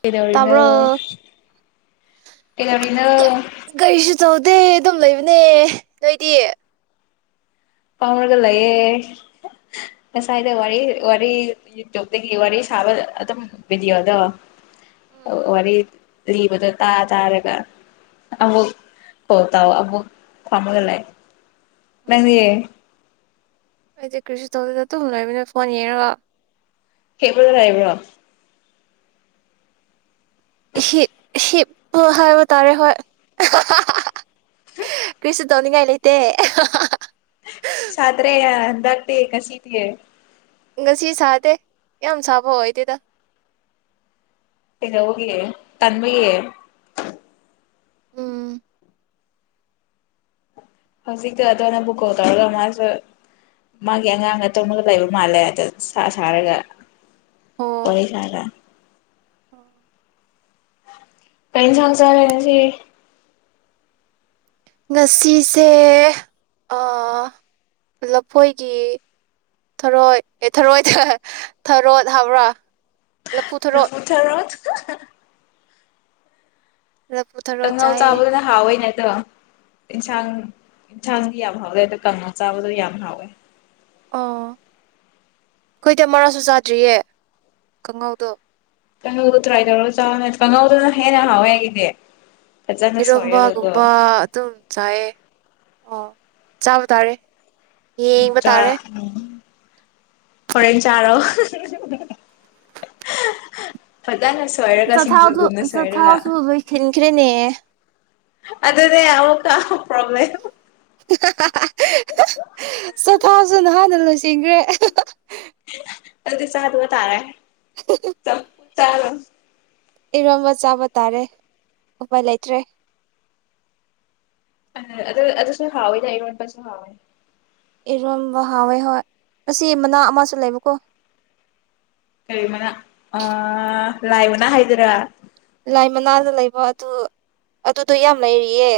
ꯀꯩꯗꯧꯔꯤꯅꯣ ꯇꯥꯕ꯭ꯔꯣ ꯑꯦꯗꯔꯤꯅ ꯗ ꯑꯗꯨꯝ ꯂꯩꯕꯅꯦ ꯅꯣꯏꯗꯤ ꯄꯥꯝꯔꯒ ꯂꯩꯑ ꯉꯁꯥꯏꯗ ꯋꯥꯔꯤ ꯋꯥꯔꯤ ꯌꯨꯇꯌꯨꯕꯇꯒꯤ ꯋꯥꯔꯤ ꯁꯥꯕ ꯑꯗꯨꯝ ꯚꯤꯗꯤꯑꯣꯗꯣ ꯋꯥꯔꯤ ꯂꯤꯕꯗꯣ ꯇꯥ ꯇꯥꯔꯒ ꯑꯃꯨꯛ ꯀꯣ ꯇꯥꯎ ꯑꯃꯨꯛ ꯄꯥꯝꯃꯒ ꯂꯩ ꯅꯪꯅꯦꯌꯦ ꯑꯩꯁꯦ ꯀ꯭ꯔꯤꯁꯤ ꯇꯣꯁꯤꯗ ꯑꯗꯨꯨꯝ ꯂꯣꯏꯃꯤꯅ ꯐꯣꯟ ꯌꯦꯡꯉꯔꯣ ꯍꯦꯕ꯭ꯔꯗ ꯍꯥꯏꯥꯕ꯭ꯔꯣ ꯍꯤꯞꯄ ꯍꯥꯏꯕ ꯇꯥꯔꯦ ꯍꯣꯏ ꯀꯔꯤꯁꯨ ꯇꯧꯅꯤꯡꯉꯥꯏ ꯂꯩꯇꯦ ꯁꯥꯇ꯭ꯔꯦꯗꯥꯛꯇ ꯀꯁꯤ ꯇꯦ ꯉꯁꯤ ꯁꯥꯗꯦ ꯌꯥꯝ ꯁꯥꯕ ꯑꯣꯏꯗꯦꯗ ꯇꯅ ꯍꯒꯦ ꯇꯟꯃꯤꯌꯦꯦ ꯎꯝ ꯍꯧꯖꯤꯛꯇꯣ ꯑꯗꯣꯅ ꯕꯨ ꯀꯣꯜ ꯇꯧꯔꯒ ꯃꯥꯁꯨ ꯃꯥꯒꯤ ꯑꯉꯥꯡꯒ ꯇꯨꯝꯉꯒ ꯂꯩꯕ ꯃꯥꯜꯂꯦ ꯑ ꯁꯥꯔꯒ ꯋꯥꯔꯤꯆꯔꯦ ꯑꯣ ꯀꯩꯅꯩꯅ ꯆꯥꯟ ꯆꯔꯦꯩꯅꯁꯤ ꯉꯁꯤꯁꯦ ꯂꯐꯣꯏꯒꯤ ꯊꯔꯣꯏ ꯊꯔꯣꯏ ꯊꯔꯣꯠ ꯍꯥꯏꯕ꯭ꯔꯥ ꯂꯐꯨ ꯊꯥꯔꯣ [unintelligible] ꯂꯐꯨ ꯀꯪ ꯊꯔꯣꯠ ꯉꯎ ꯆꯥꯏꯌꯦ ꯆꯕꯅꯍꯋꯥꯏꯅꯦ ꯑꯗꯣ ꯏꯟꯁꯥꯡ ꯏꯟꯁꯥꯡꯗꯤ ꯌꯥꯝ ꯍꯥꯎꯋꯦ ꯑꯗꯣ ꯀꯥꯡ ꯆꯥꯕꯗꯣ ꯌꯥꯝ ꯍꯥꯎꯋꯦ ꯑꯣ ꯑꯩꯈꯣꯏꯗ ꯃꯔꯥꯁꯨ ꯆꯥꯗ꯭ꯔꯤꯌꯦ ꯈꯉꯥꯎꯗꯣ ꯀꯥꯡꯍꯧꯗꯨ ꯇ꯭ꯔꯥꯏ ꯇꯧꯔꯒ ꯆꯥ ꯀꯥꯡꯉꯧꯗꯨꯅ ꯍꯦꯟꯅ ꯍꯥꯎꯋꯦꯒꯤꯗꯤ ꯏꯔꯣꯝꯕꯒꯨꯝꯕ ꯑꯗꯨꯝ ꯆꯥꯏꯑꯌꯦ ꯑꯣ ꯆꯥꯕ ꯇꯥꯔꯦ ꯌꯦꯕ ꯆꯥ ꯇꯥꯔꯦ ꯎꯝ ꯍꯣꯔꯦꯟ ꯆꯥꯔꯣ ꯐꯖꯅ ꯁꯣꯏꯔꯒ ꯆꯊꯥꯎꯁꯨ ꯁꯤꯡꯖꯨꯒꯨꯝꯅ ꯁꯣꯏꯔꯒ ꯆꯊꯥꯎꯁꯨ ꯂꯣꯏꯈꯤꯟꯈ꯭ꯔꯦꯅꯦ ꯑꯗꯨꯗꯅꯦ ꯑꯃꯨꯛꯀ ꯄ꯭ꯔꯣꯕꯂꯦꯝ ꯆꯊꯥꯁꯨ ꯅꯍꯥꯟꯅ ꯂꯣꯏꯁꯤꯟꯈ꯭ꯔꯦ ꯑꯗꯨꯗꯤ ꯆꯥꯗꯕ ꯇꯥꯔꯦ ꯍꯨꯝ ꯍꯨꯝ ꯇꯥ ꯏꯔꯣꯝꯕ ꯆꯥꯕ ꯇꯥꯔꯦ ꯎꯄꯥꯏ ꯂꯩꯇ꯭ꯔꯦ ꯑ ꯑꯗ ꯑꯗꯨꯁꯨ ꯍꯎꯏ ꯏꯔꯣꯟꯕꯁꯨ ꯍꯥꯎꯋꯦ ꯏꯔꯣꯝꯕ ꯍꯥꯎꯋꯦ ꯍꯣꯏ ꯑꯁꯤ ꯃꯅꯥ ꯑꯃꯁꯨ ꯂꯩꯕꯀꯣ ꯀꯔꯤ ꯃꯅꯥ ꯑ ꯂꯥꯏꯃꯅ ꯍꯥꯏꯗꯨꯔ ꯂꯥꯏ ꯃꯅꯥꯗ ꯂꯩꯕ ꯑꯗꯨ ꯑꯗꯨꯗꯣ ꯌꯥꯝ ꯂꯩꯔꯤꯌꯦ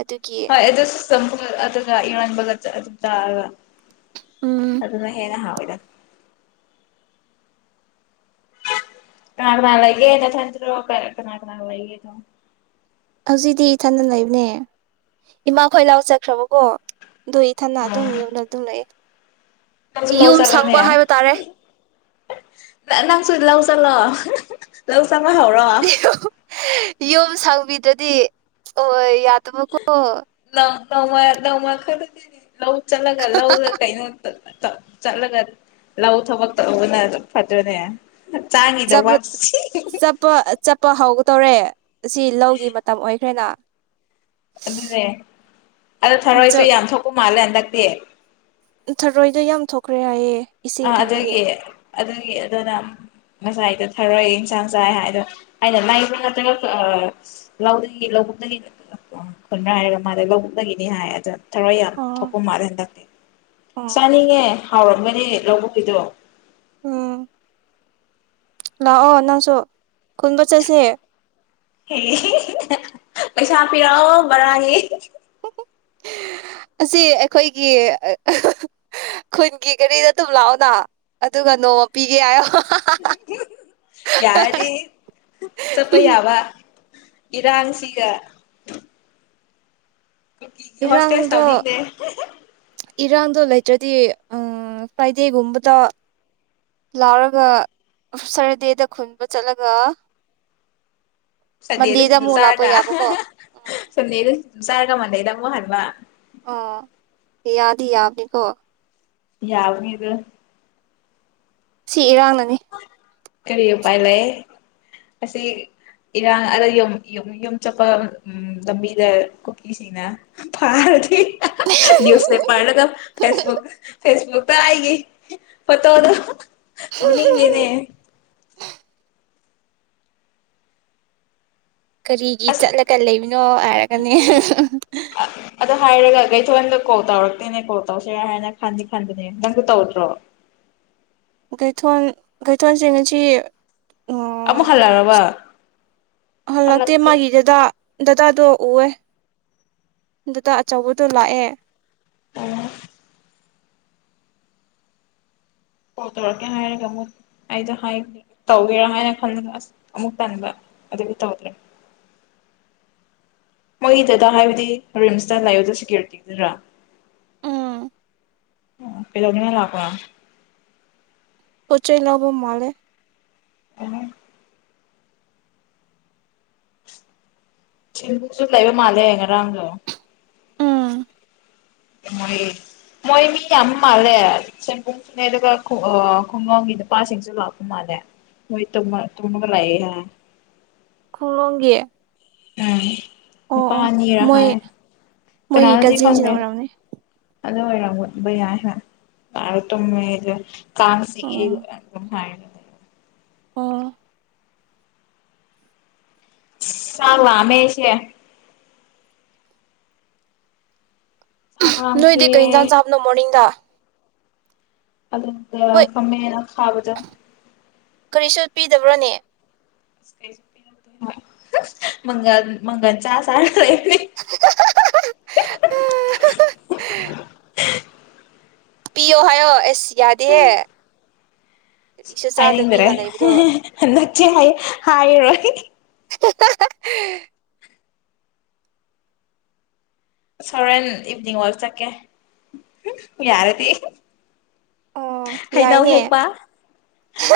ꯑꯗꯨꯒꯤ ꯍꯣꯢ ꯑꯗꯨꯁꯨ ꯆꯝꯐꯨꯠ ꯑꯗꯨꯒ ꯢꯔꯣꯟꯕꯒ ꯆꯥꯔꯒ ꯎꯝ ꯑꯗꯨꯅ ꯍꯦꯅ ꯍꯥꯏꯕ ꯇꯠ ꯀꯅꯥ ꯀꯅꯥ ꯂꯩꯏꯒꯦ ꯅꯊꯟꯇꯔꯣ ꯀꯅꯥ ꯀꯅꯥ ꯂꯩꯒꯦ ꯍꯧꯖꯤꯛꯇꯤ ꯏꯊꯟꯗ ꯂꯩꯕꯅꯦ ꯏꯃꯥ ꯈꯣꯏ ꯂꯥꯎ ꯆꯠꯈ꯭ꯔꯕꯀꯣ ꯑꯗꯨ ꯏꯊꯟꯅꯥ ꯑꯗꯨꯝ ꯌꯨꯝꯗ ꯑꯗꯨꯝ ꯂꯩꯌꯦ ꯅꯖꯨ ꯂꯥꯎ ꯌꯨꯝ ꯁꯪꯕ ꯆꯠꯂꯨꯅꯦ ꯍꯥꯏꯕ ꯇꯥꯔꯦ ꯅꯪꯁꯨ ꯂꯧ ꯆꯠꯂꯣ ꯆꯠꯄ ꯍꯧꯔꯣ ꯌꯣꯝ ꯁꯥꯎꯕꯤꯗꯗꯤ ꯑꯣ ꯌꯥ ꯑꯗꯨꯃꯀꯣ ꯃꯥ ꯅꯎꯃ ꯈ ꯂꯧ ꯆꯠꯂꯒ ꯂꯧꯗ ꯀꯩꯩꯅꯣꯗ ꯆꯠꯂꯒ ꯂꯧ ꯊꯕꯛ ꯇꯧꯕꯅ ꯐꯠꯇ꯭ꯔꯅꯦ ꯆꯄ ꯆꯠꯄ ꯆꯠꯄ ꯍꯧꯒ ꯇꯧꯔꯦ ꯁꯤ ꯂꯧꯒꯤ ꯃꯇꯝ ꯑꯣꯏꯈ꯭ꯔꯦꯅ ꯑꯗꯨꯅꯦ ꯑꯗꯣ ꯊꯔꯣꯏꯁꯨ ꯌꯥꯝ ꯊꯣꯛꯄ ꯃꯥꯜꯂꯦ ꯍꯟꯗꯛ ꯇꯤ ꯊꯔꯣꯏꯗ ꯌꯥꯝ ꯊꯣꯛꯈ꯭ꯔꯦ ꯍꯥꯏꯌꯦ ꯑ ꯏꯁꯤꯡ ꯊꯝꯕꯒꯤ ꯑꯗꯨꯒꯤ ꯑꯗꯨꯒꯤ ꯑꯗꯨꯅ ꯉꯁꯥꯏ ꯗ ꯊꯥꯔꯛꯑꯦ ꯌꯦꯟꯁꯥꯡ ꯆꯥꯏ ꯍꯥꯏ ꯑꯗꯣ ꯑꯩꯅ ꯂꯕ꯭ꯔꯥ ꯅꯠꯇ꯭ꯔꯒ ꯂꯧꯗꯒꯤ ꯂꯧꯕꯨꯛꯇꯒꯤ ꯈꯨꯟꯅ꯭ꯔꯥ ꯍꯥꯏꯔꯒ ꯃꯥꯗ ꯂꯧꯕꯨꯛꯇꯗꯒꯤꯅꯤ ꯍꯥꯏ ꯑꯗꯣ ꯊꯔꯣꯏ ꯌꯥꯝ ꯑꯣ ꯊꯣꯛꯄ ꯃꯥꯜꯂꯦ ꯍꯟꯗꯤ ꯑꯣ ꯆꯥꯅꯤꯡꯉꯦ ꯍꯥꯎꯔꯝꯒꯅꯤ ꯂꯧꯕꯨꯛꯀꯤꯗꯣ ꯎꯝ ꯂꯥꯛꯑꯣ ꯅꯪꯁꯨ ꯈꯨꯟꯕ ꯆꯠꯁꯦ ꯄꯩꯁꯥ ꯄꯤꯔꯛꯑꯣ ꯕꯔꯥꯒꯤ ꯑꯁꯤ ꯑꯩꯈꯣꯏꯒꯤ ꯈꯨꯟꯒꯤ ꯒꯥꯔꯤꯗ ꯑꯗꯨꯝ ꯂꯥꯛꯑꯣꯅ ꯑꯗꯨꯒ ꯅꯣꯡꯃ ꯄꯤꯒꯦ ꯍꯥꯏꯣ ꯌꯥꯔꯗꯤ ꯆꯠꯄ ꯌꯥꯕ ꯏꯔꯥꯡꯁꯤꯒ ꯍꯁꯦꯁ ꯏꯔꯥꯡꯗꯣ ꯇꯧꯗꯗꯦ ꯏꯔꯥꯡꯗꯣ ꯂꯩꯇ꯭ꯔꯗꯤ ꯐ꯭ꯔꯥꯏꯗꯦꯒꯨꯝꯕꯗ ꯂꯥꯎꯔꯒ ꯁꯇꯔꯗꯦꯗ ꯈꯨꯟꯕ ꯆꯠꯂꯒ ꯁꯗꯦꯔꯁꯤ ꯃꯟꯗꯦꯗ ꯑꯃꯨꯛ ꯂꯥꯛꯄ ꯁꯥꯔꯒ ꯌꯥꯕꯀꯣ ꯁꯅꯤꯦꯔꯁꯤ ꯁꯥꯔꯒ ꯃꯅ ꯂꯩꯗ ꯍꯥꯏꯥꯛ ꯑꯣ ꯌꯥꯗꯤ ꯌꯥꯕꯅꯤꯀꯣ ꯌꯥꯎꯅꯤꯗ ꯁꯤ ꯏꯔꯥꯡꯅ ꯅꯤ ꯀꯔꯤ ꯎꯄꯥꯏ ꯂꯩ ꯑꯁꯤ ꯏꯔꯥꯡ ꯑꯗ ꯌ ꯌꯨꯝ ꯆꯠꯄ ꯂꯝꯕꯤꯗ ꯀꯨꯀꯤꯁꯤꯡꯅ ꯐꯥꯔꯗꯤ ꯅꯤꯌꯨꯁ ꯄꯦꯄꯔ ꯗꯥꯒꯥ ꯐꯦꯁꯕꯨꯛ ꯐꯦꯁꯕꯨꯨꯛ ꯇꯏꯒꯦ ꯐꯣꯇꯣꯗꯣ ꯑꯣꯅꯤꯡ ꯉꯦꯅꯦ꯫ [unintelligible] ꯀꯔꯤꯒꯤ ꯑꯁ ꯆꯠꯂꯒ ꯂꯩꯕꯅꯣ ꯍꯥꯏꯔꯒꯅꯦ ꯑꯗꯣ ꯍꯥꯏꯔꯒ ꯀꯩꯊꯣꯛꯗ ꯀꯣꯜ ꯇꯧꯔꯛꯇꯣꯏꯅꯦ ꯀꯣꯜ ꯇꯧꯁꯤꯔ ꯍꯥꯏꯅ ꯈꯟꯗꯤ ꯈꯟꯅꯅꯦ ꯅꯪꯁꯨ ꯇꯧꯗ꯭ꯔꯣ? ꯀꯊꯣꯟ ꯀꯩꯊꯣꯟ ꯁꯦ ꯉꯁꯤ ꯑꯃꯨꯛ ꯎꯝ ꯍꯜꯂꯛꯔꯕ ꯍꯜꯂꯛꯇꯦ ꯃꯥꯒꯤꯗꯨꯗ ꯗꯗꯥꯗꯣ ꯑꯣꯏ ꯗꯗꯥ ꯑꯆꯧꯕꯗꯣ ꯂꯥꯛꯑꯦ ꯑ ꯀꯣꯜ ꯇꯧꯔꯛꯀꯦ ꯍꯥꯏꯔꯒ ꯑꯃꯨꯛ ꯑꯩꯗꯣ ꯍꯥꯏ ꯇꯧꯒꯦꯔꯥ ꯍꯥꯏꯅ ꯈꯟꯕꯒ ꯑꯁ ꯑꯃꯨꯛ ꯇꯟꯕ ꯑꯗꯨꯒꯤ ꯇꯧꯗ꯭ꯔꯦ ꯃꯣꯏꯒꯤ ꯗꯗꯥ ꯍꯥꯏꯕꯗꯤ ꯔꯤꯝꯁꯇ ꯂꯩꯕꯗꯣ ꯁꯦꯀ꯭ꯌꯨꯔꯤꯇꯤꯗꯨꯔꯥ ꯎꯝ ꯑꯣ ꯀꯩꯗꯧꯅꯤꯅ ꯂꯥꯛꯄ ꯄꯣꯠ ꯆꯩ ꯂꯧꯕ ꯃꯥꯂꯦ ꯑ [unintelligible] ꯂꯩꯔ ꯃꯥꯜꯂꯦ ꯉꯔꯥꯡꯗꯣ ꯎꯝ ꯃꯣꯏ ꯃꯣꯏ ꯃꯤ ꯌꯥꯝ ꯃꯥꯜꯂꯦ ꯁꯦꯟꯕꯨꯡꯁꯨꯅꯦ ꯑꯗꯨꯒ ꯈꯨ ꯑꯥ ꯈꯨꯡꯒꯪꯒꯤ ꯅꯨꯄꯥꯁꯤꯡꯁꯨ ꯂꯥꯛꯄ ꯃꯥꯜꯂꯦ ꯃꯣꯏ ꯇꯨꯝꯃ ꯇꯨꯝꯃꯒ꫰ꯂꯩꯌꯦ ꯍꯥꯏ ꯈꯨꯡꯒꯪꯒꯤ ꯎꯝ ꯅꯤꯄꯥ ꯑꯅꯤꯔ ꯃꯣꯏ ꯍꯥꯏ ꯃꯣꯏꯒꯤ ꯀꯅꯥꯅꯣꯗꯤ ꯀꯖꯤꯟꯁꯤꯅ ꯈꯪꯗꯦ ꯑꯣꯏꯔꯝꯅꯤ ꯑꯗꯨ ꯑꯣꯏꯔꯝ [unintelligible] ꯀꯥꯡ ꯆꯤꯛꯑꯦ ꯑꯣ ꯑꯗꯨꯝ ꯍꯥꯏ ꯑꯣ ꯆꯥꯛ ꯂꯥꯝꯃꯦ ꯑꯩꯁꯦ ꯆꯥꯛ ꯅꯣꯏꯗꯤ ꯂꯥꯝꯈ꯭ꯔꯦ ꯀꯩ ꯌꯦꯟꯖꯥꯡ ꯆꯥꯕꯅꯣ ꯃꯣꯔꯅꯤꯡꯗ ꯑꯗꯨꯗ ꯍꯣꯏ ꯈꯥꯃꯦꯟ ꯑꯈꯥꯕꯗꯣ ꯗꯕꯔ꯭ꯅꯦ ꯀꯔꯤꯁꯨ [inaudible] ꯃꯪꯒꯟ ꯃꯪꯒꯟ ꯆꯥꯔ ꯆꯥꯔꯒ ꯂꯩ ꯍꯥ ꯍꯥ ꯍꯥ ꯍꯥ ꯄꯤꯌꯣ ꯍꯥꯏꯌꯣ ꯑꯦꯁ ꯌꯥꯗꯦ ꯍꯥꯏꯅꯤꯡꯗꯔꯦ ꯍꯦꯍꯦ ꯍꯟꯗꯛꯇꯤ ꯍꯥꯏ ꯍꯥꯢꯔꯦ [unintelligible] ꯁꯣꯔꯦꯟ ꯏꯚꯅꯤꯡ ꯋꯥꯛ ꯆꯠꯀꯦ ꯌꯥꯔꯗꯤ꯫ ꯑꯣ ꯍꯩꯅꯧ ꯌꯥꯏꯅꯦ ꯍꯦꯛꯄ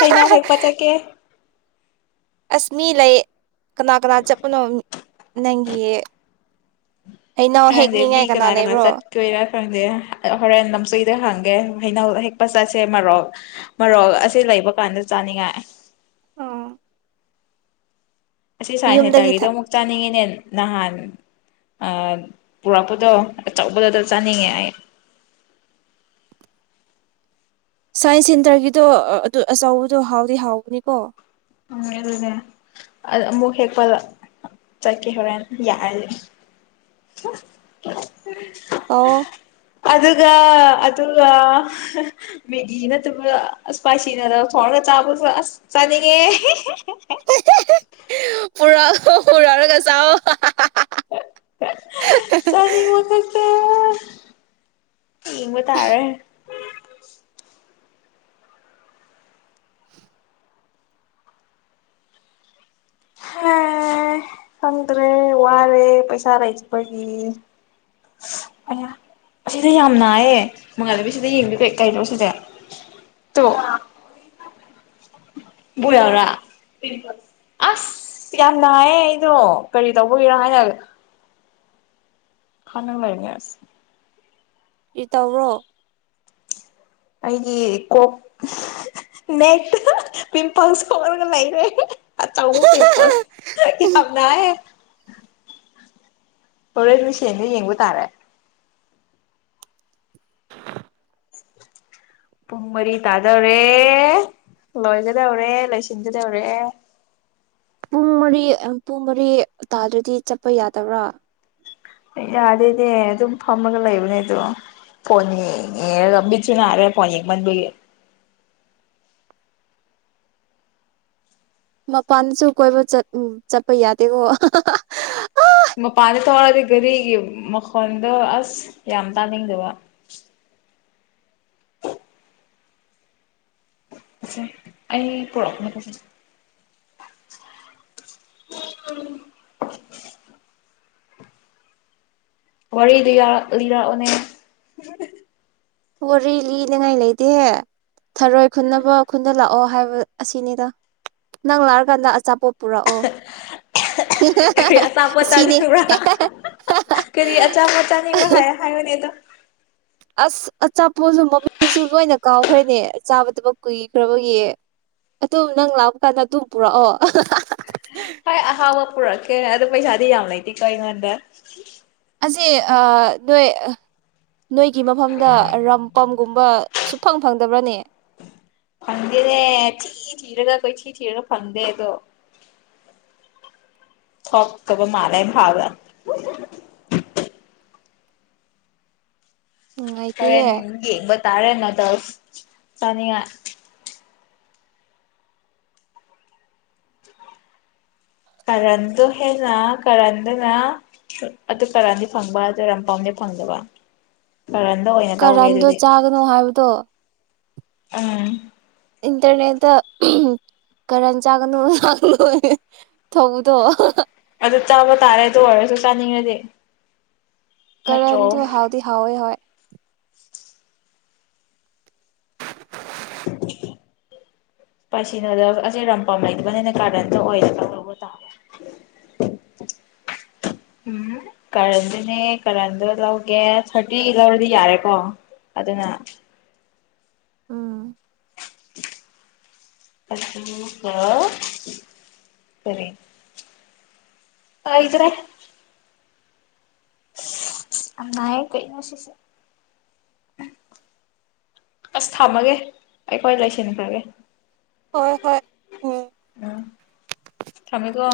ꯍꯩꯅꯧ ꯍꯦꯛꯄ ꯆꯠꯀꯦ ꯑꯁ ꯃꯤ ꯂꯩ ꯀꯅꯥ ꯀꯅꯥ ꯆꯠꯄꯅꯣ ꯅꯪꯒꯤ ꯍꯩꯅꯧ ꯈꯪꯗꯦ ꯃꯤ ꯍꯦꯛꯅꯤꯡꯉꯥꯏ ꯀꯅꯥ ꯀꯅꯥ ꯂꯩꯕ꯭ꯔꯣ ꯆꯠꯇꫭꯏꯔꯥ ꯈꯪꯗꯦ ꯍꯣꯔꯦꯟ ꯂꯝꯁꯣꯏꯗ ꯍꯪꯗ ꯒꯦ ꯍꯩꯅꯧ ꯍꯦꯛꯄ ꯆꯠꯁꯦ ꯃꯔꯣꯜ ꯃꯔꯣꯜ ꯑꯁꯤ ꯂꯩꯕ ꯀꯥꯟꯗ ꯆꯥꯅꯤꯡꯉꯥꯏ ꯑ ꯑꯁꯤ ꯁꯥꯏꯅ ꯊ ꯍꯥꯏꯇꯥꯔꯒꯗꫭ ꯑꯃꯨꯛ ꯆꯥꯅꯤꯡꯉꯦꯅꯦ ꯅꯍꯥꯟ ꯑ ꯄꯨꯔꯛꯄꯗꯣ ꯑꯆꯧꯕꯗꯨ ꯑꯗꫭ ꯆꯥꯅꯤꯡꯉꯦ ꯑꯩ ꯁꯥꯏꯟꯁ ꯁꯦꯟꯇꯔꯒꯤꯗꯣ ꯑꯗꯨ ꯑꯆꯧꯕꯗꯣ ꯍꯥꯎꯗꯤ ꯍꯥꯎꯕꯅꯤꯀꯣ ꯎ ꯑꯗꯨꯅꯦ ꯑ ꯑꯃꯨꯛ ꯍꯦꯛꯄ ꯆꯠꯀꯦ ꯍꯣꯔꯦꯟ ꯌꯥꯔꯁꯦ ꯑꯣ ꯑꯗꯨꯒ ꯑꯗꯨꯒ ꯃꯦꯒꯤ ꯅꯠꯇꯕꯗ ꯏꯁꯄꯥꯏꯁꯤ ꯅꯨꯗꯜ ꯍꯧꯔꯒ ꯆꯥꯕꯁꯨ ꯑꯁ ꯆꯥꯅꯤꯡ ꯉꯦ [inaudible] ꯄꯨꯔꯥ ꯑꯣ ꯍꯧꯔꯒ ꯆꯥꯎ [inaudible] [inaudible] ꯆꯅꯤꯕ ꯈꯛꯇ [unintelligible] ꯌꯦꯡꯕ ꯇꯥꯔꯦ ꯍ ꯈꯪꯗ꯭ꯔꯦ ꯋꯥꯔꯦ ꯄꯩꯁꯥ ꯂꯩꯇꯕꯒꯤ ꯑꯁꯤꯗ ꯌꯥꯝ ꯅꯥꯏꯌꯦ ꯃꯉꯥꯂꯩ ꯁꯤꯗ ꯌꯦꯡꯗꯦ ꯀꯩ ꯀꯩꯅꫭ ꯁꯤꯖꯦ ꯇꯨ [unintelligible] ꯑꯁ ꯌꯥꯝ ꯅꯨꯡꯉꯥꯏꯌꯦ ꯑꯩꯗꯣ ꯀꯔꯤ ꯇꯧꯕꯒꯤꯔꯥ ꯍꯥꯏꯅ ꯈꯅꯤꯡ ꯂꯩꯅꯤ ꯑꯁ ꯀꯤꯔꯤ ꯇꯧꯕꯔꯣ ꯑꯩꯒꯤ ꯀꫭꯛ [inaudible] ꯅꯦꯛ ꯄꯤꯝꯄꯜꯁ ꯁꯧꯔꯒ ꯂꯩꯔꯦ ꯑꯆꯥꯎꯕ ꯄꯤꯝꯄꯜꯁ ꯌꯝ ꯅꯥꯏꯌꯦ [unintelligible] ꯍꯔꯣꯏꯃꯤꯡꯁꯦꯡꯗ ꯌꯦꯡꯕ ꯇꯥꯔꯦ ꯄꯨꯡ ꯃꯔꯤ ꯇꯥꯗꯧꯔꯦ ꯂꯣꯏꯒꯗꯧꯔꯦ ꯂꯣꯏꯁꯤꯟꯒꯗꯧꯔꯦ ꯄꯨꯡ ꯃꯔꯤ ꯄꯨꯡ ꯃꯔꯤ ꯇꯥꯗꯗꯤ ꯆꯠꯄ ꯌꯥꯗꯕ꯭ꯔꯥ ꯌꯥꯗꯦꯅꯦ ꯑꯗꯨꯝ ꯐꯝꯃꯒ ꯂꯩꯕꯅꯦ ꯑꯗꯣ ꯐꯣꯟꯌꯦꯡ ꯉꯒ ꯃꯤꯠꯁꯦ ꯅꯥꯔꯦ ꯐꯣꯟꯌꯦꯡ ꯃꯟꯕꯒꯤ ꯃꯄꯥꯟꯁꯨ ꯀꯣꯏꯕꯨ ꯆꯠꯄ ꯌꯥꯗꯦꯀꯣ [unintelligible] ꯃꯄꯥꯟꯗ ꯊꯧꯔꯛꯗꯤ ꯘꯔꯤꯒꯤ ꯃꯈꯣꯟꯗꯣ ꯑꯁ ꯌꯥꯝ ꯇꯥꯅꯤꯡꯗꯕ ꯑꯩ ꯄꯨꯔꯛ [inaudible] ꯋꯥꯔꯤ ꯂꯤ ꯂꯤꯔꯛꯑꫭꯅꯦ ꯋꯥꯔꯤ ꯂꯤꯅꯉꯥꯏ ꯂꯩꯗꯦ ꯊꯔꯣꯏ ꯈꯨꯟꯅꯕ ꯈꯨꯟꯗ ꯂꯥꯛꯑꯣ ꯍꯥꯏꯕ ꯑꯁꯤꯅꯤꯗ ꯅꯪ ꯂꯥꯛꯑꯀꯥꯟꯗ ꯑꯆꯥꯄꯣꯠ ꯄꯨꯔꯛꯑꯣ ꯀꯔꯤ ꯑꯆꯥꯄꯣꯠ [unintelligible] ꯁꯤꯅꯦ [inaudible] ꯆꯥꯅꯤꯡꯕ꯭ꯔꯥ ꯀꯔꯤ ꯑꯆꯥꯄꯣꯠ ꯆꯥꯅꯤꯡꯕ꯭ꯔꯥ ꯍꯥꯏ ꯍꯥꯏꯌꯣꯅꯦ ꯑꯗꯣ ꯑꯁ ꯑꯆꯥꯄꯣꯠꯁꯨ ꯃꯃꯤꯡꯁꯨ ꯂꯣꯏꯅ ꯀꯥꯎꯈ꯭ꯔꯦꯅꯦ ꯑ ꯆꯥꯗꯕ ꯀꯨꯏꯈ꯭ꯔꯕꯒꯤ ꯑꯗꯨꯝ ꯅꯪ ꯂꯥꯛꯄ ꯀꯥꯟꯗ ꯑꯗꯨꯝ ꯄꯨꯔꯛꯑꯣ ꯍꯣꯏ ꯑꯍꯥꯎꯕ ꯄꯨꯔꯛꯀꯦ ꯑꯗꯨꯣ ꯄꯩꯁꯥꯗꯤ ꯌꯥꯝ ꯂꯩꯇꯦꯀꯣ ꯑꯩꯉꯣꯟꯗ ꯑ ꯅꫭꯏ ꯅꯣꯏꯒꯤ ꯃꯐꯝꯗ ꯔꯝꯄꯝ ꯒꯨꯝꯕ ꯁꯨ ꯐꯪ ꯐꯪꯗꯕ꯭ꯔꯅꯦ ꯐꯪꯗꯦꯅꯦ ꯊꯤ ꯊꯤꯔꯒ ꯛꯥꯏꯊꯤ ꯊꯤꯔꯒ ꯐꯪꯗꯦ ꯑꯗꯣ ꯊꫭꯛꯇꯕ ꯃꯥꯜꯂꯦ ꯏꯝꯐꯜꯗ ꯔꫭꯔꯦꯟ ꯅꯨꯡꯉꯥꯏꯇꯦꯍꯦ ꯌꯦꯡꯕ ꯇꯥꯔꯦꯅꯗ ꯆꯅꯤꯉ ꯀꯔꯟꯗꯣ ꯍꯦꯟꯅ ꯀꯔꯟꯗꯅ ꯑꯗꯨ ꯀꯔꯥꯟꯗꯤ ꯐꯪꯕ ꯀꯔꯝ ꯄꯝꯗꯤ ꯐꯪꯗꯕ ꯀꯔꯟꯗꯣ ꯑꯣꯏꯅ ꯂꯧꯒꯦ ꯀꯔꯝꯗꯣ ꯆꯥꯒꯅꯣ ꯍꯥꯏꯕꯗꯣ ꯑꯝ ꯏꯟꯇꯔꯅꯦꯠꯇ ꯀꯔꯟ ꯆꯥꯒꯅꯣ ꯂꯥꯛꯒꯅꯨ ꯊꯧꯕꯗꯣ ꯑꯗꯨ ꯆꯥꯕ ꯇꯥꯔꯦ ꯑꯗꯨ ꯋꯥꯔꯁꯨ ꯆꯥꯅꯤꯡꯉꯗꯤꯦ ꯀꯔꯟꯇ ꯍꯥꯎꯗꯤ ꯍꯥꯎꯋꯦ ꯍꯣꯏ ꯄꯁꯤꯅꯣꯗꯣ ꯑꯁꯤꯁ ꯔꯝꯄꯝ ꯂꯩꯩꯕꯅꯤꯅ ꯀꯥꯔꯟꯗꯣ ꯑꯣꯏ ꯎꯝ ꯀꯥꯔꯟꯗꯨꯅꯦ ꯀꯔꯟꯗꯣ ꯂꯧꯒꯦ ꯊꯥꯔꯇꯤ ꯂꯧꯔꯗꯤ ꯌꯥꯔꯦꯀꯣ ꯑꯗꯨꯅ ꯎꯝ ꯐꯔꯦ ꯏꯗ꯭ꯔꯦ ꯑꯉꯥꯏ ꯀꯩꯅꯣ ꯁꯤꯁꯦ ꯑꯁ ꯊꯝꯃꯒꯦ ꯑꯩꯈꯣꯏ ꯂꯩꯁꯤꯟꯈ꯭ꯔꯒꯦ ꯍꯣꯏ ꯍꯣꯏ ꯎꯝ ꯈꯃꯤꯒꯣ